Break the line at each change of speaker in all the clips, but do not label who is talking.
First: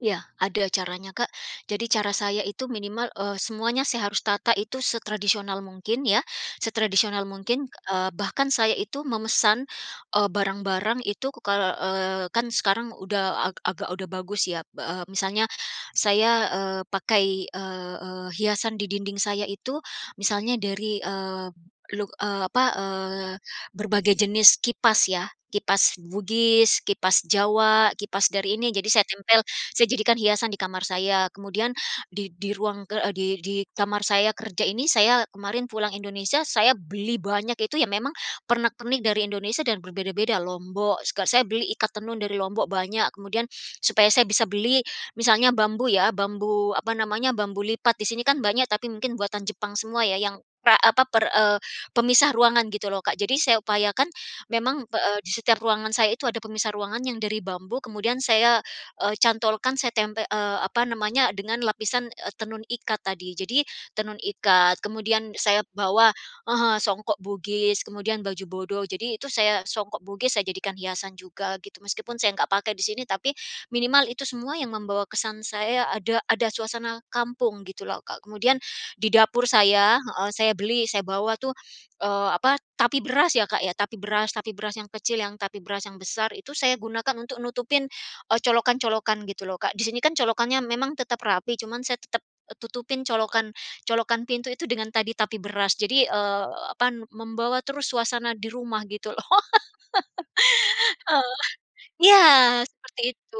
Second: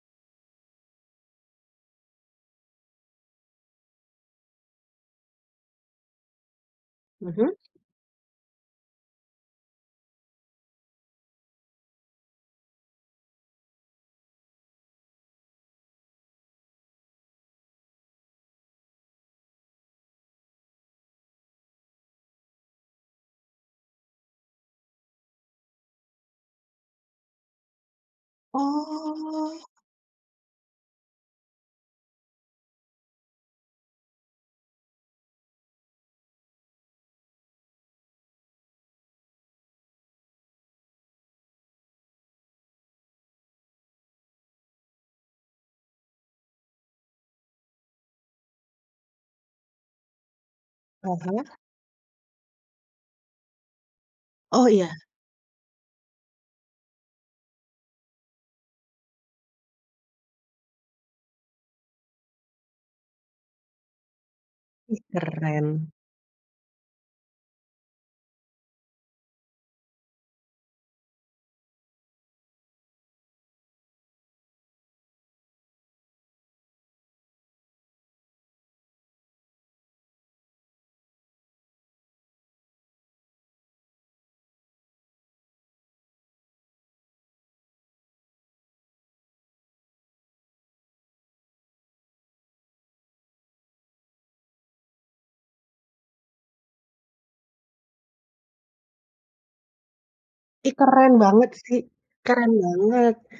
Iya, ada caranya, Kak. Jadi cara saya itu minimal, eee, semuanya saya harus tata itu setradisional mungkin ya, setradisional
Mhm.
mungkin, eee, bahkan saya itu memesan, eee, barang-barang itu kal eee, kan sekarang udah a agak udah bagus ya b eee, misalnya saya, eee, pakai, eee eee, hiasan di dinding saya itu misalnya dari, eee, luk eee, apa, eee, berbagai jenis kipas ya, kipas Bugis, kipas Jawa, kipas dari ini jadi saya tempel,
Oh.
saya jadikan hiasan di kamar saya. Kemudian di di ruang, eee, di di kamar saya kerja ini saya kemarin pulang Indonesia, saya beli banyak itu ya memang pernak pernik dari Indonesia dan berbeda-beda, Lombok seka saya beli ikat tenun dari Lombok banyak, kemudian supaya saya bisa beli misalnya bambu ya, bambu, apa namanya, bambu lipat di sini kan banyak tapi mungkin buatan Jepang semua ya yang pra apa,
Ah
per,
hah.
eee, pemisah ruangan gitu loh, Kak. Jadi saya upayakan
Oh
memang,
iya.
pe eee, di setiap ruangan saya itu ada pemisah ruangan yang dari bambu kemudian saya, eee, cantolkan saya tempe eee, apa namanya, dengan lapisan, eee, tenun ikat tadi. Jadi tenun ikat
Ih
kemudian saya
keren.
bawa heeh, songkok Bugis kemudian baju bodo, jadi itu saya songkok Bugis saya jadikan hiasan juga gitu meskipun saya nggak pakai di sini tapi minimal itu semua yang membawa kesan saya ada ada suasana kampung gitu loh, Kak. Kemudian di dapur saya heeh, saya beli saya bawa tuh, eee, apa, tapi beras ya Kak ya, tapi beras tapi beras yang kecil yang tapi beras yang besar, itu saya gunakan untuk nutupin, eee, colokan-colokan gitu loh, Kak. Di sini kan colokannya memang tetap rapi cuman saya tetep e tutupin colokan -colokan pintu itu dengan tadi tapi beras jadi, eee, apa, n membawa terus suasana di rumah gitu loh.
Ih keren
Eh
banget sih,
iya,
keren
seperti
banget.
itu.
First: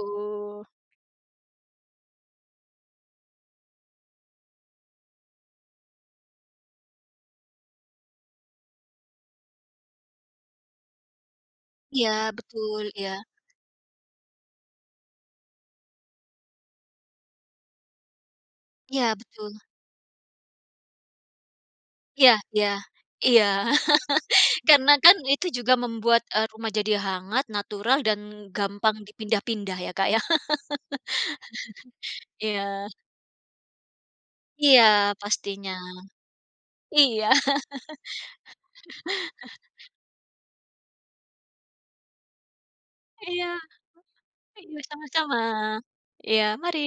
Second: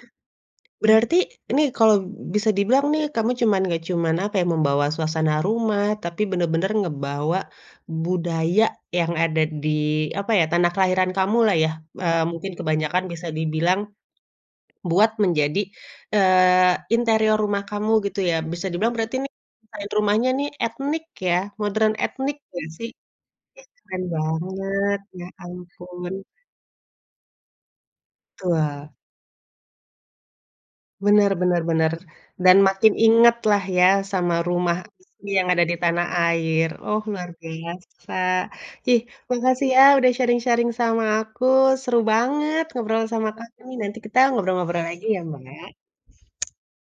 Berarti ini kalo bisa dibilang nih kamu cuman nggak cuman, apa ya, membawa suasana rumah tapi bener-bener ngebawa budaya yang ada di, apa ya, tanah kelahiran kamu lah ya,
Iya
eee, mungkin
betul,
kebanyakan
iya.
bisa dibilang buat menjadi, eee, interior rumah kamu gitu ya, bisa dibilang
Iya
berarti ini,
betul.
desain rumahnya ini etnik ya modern
Iya
etnik
iya,
nggak sih? Ih
iya.
keren
Karena
banget
kan
ya
itu juga
ampun.
membuat, eee, rumah jadi hangat natural dan
Tua.
gampang dipindah-pindah ya, Kak, ya.
Bener bener bener, dan
Iya.
makin ingat lah ya sama rumah
Iya,
isi yang ada
pastinya.
di tanah air, oh
Iya.
luar biasa. Ih makasih ya udah sharing-sharing sama aku, seru banget ngobrol sama
Iya.
kamu nih, nanti kita
Iya
ngobrol-ngobrol lagi ya,
sama-sama,
Mbak. O
iya mari.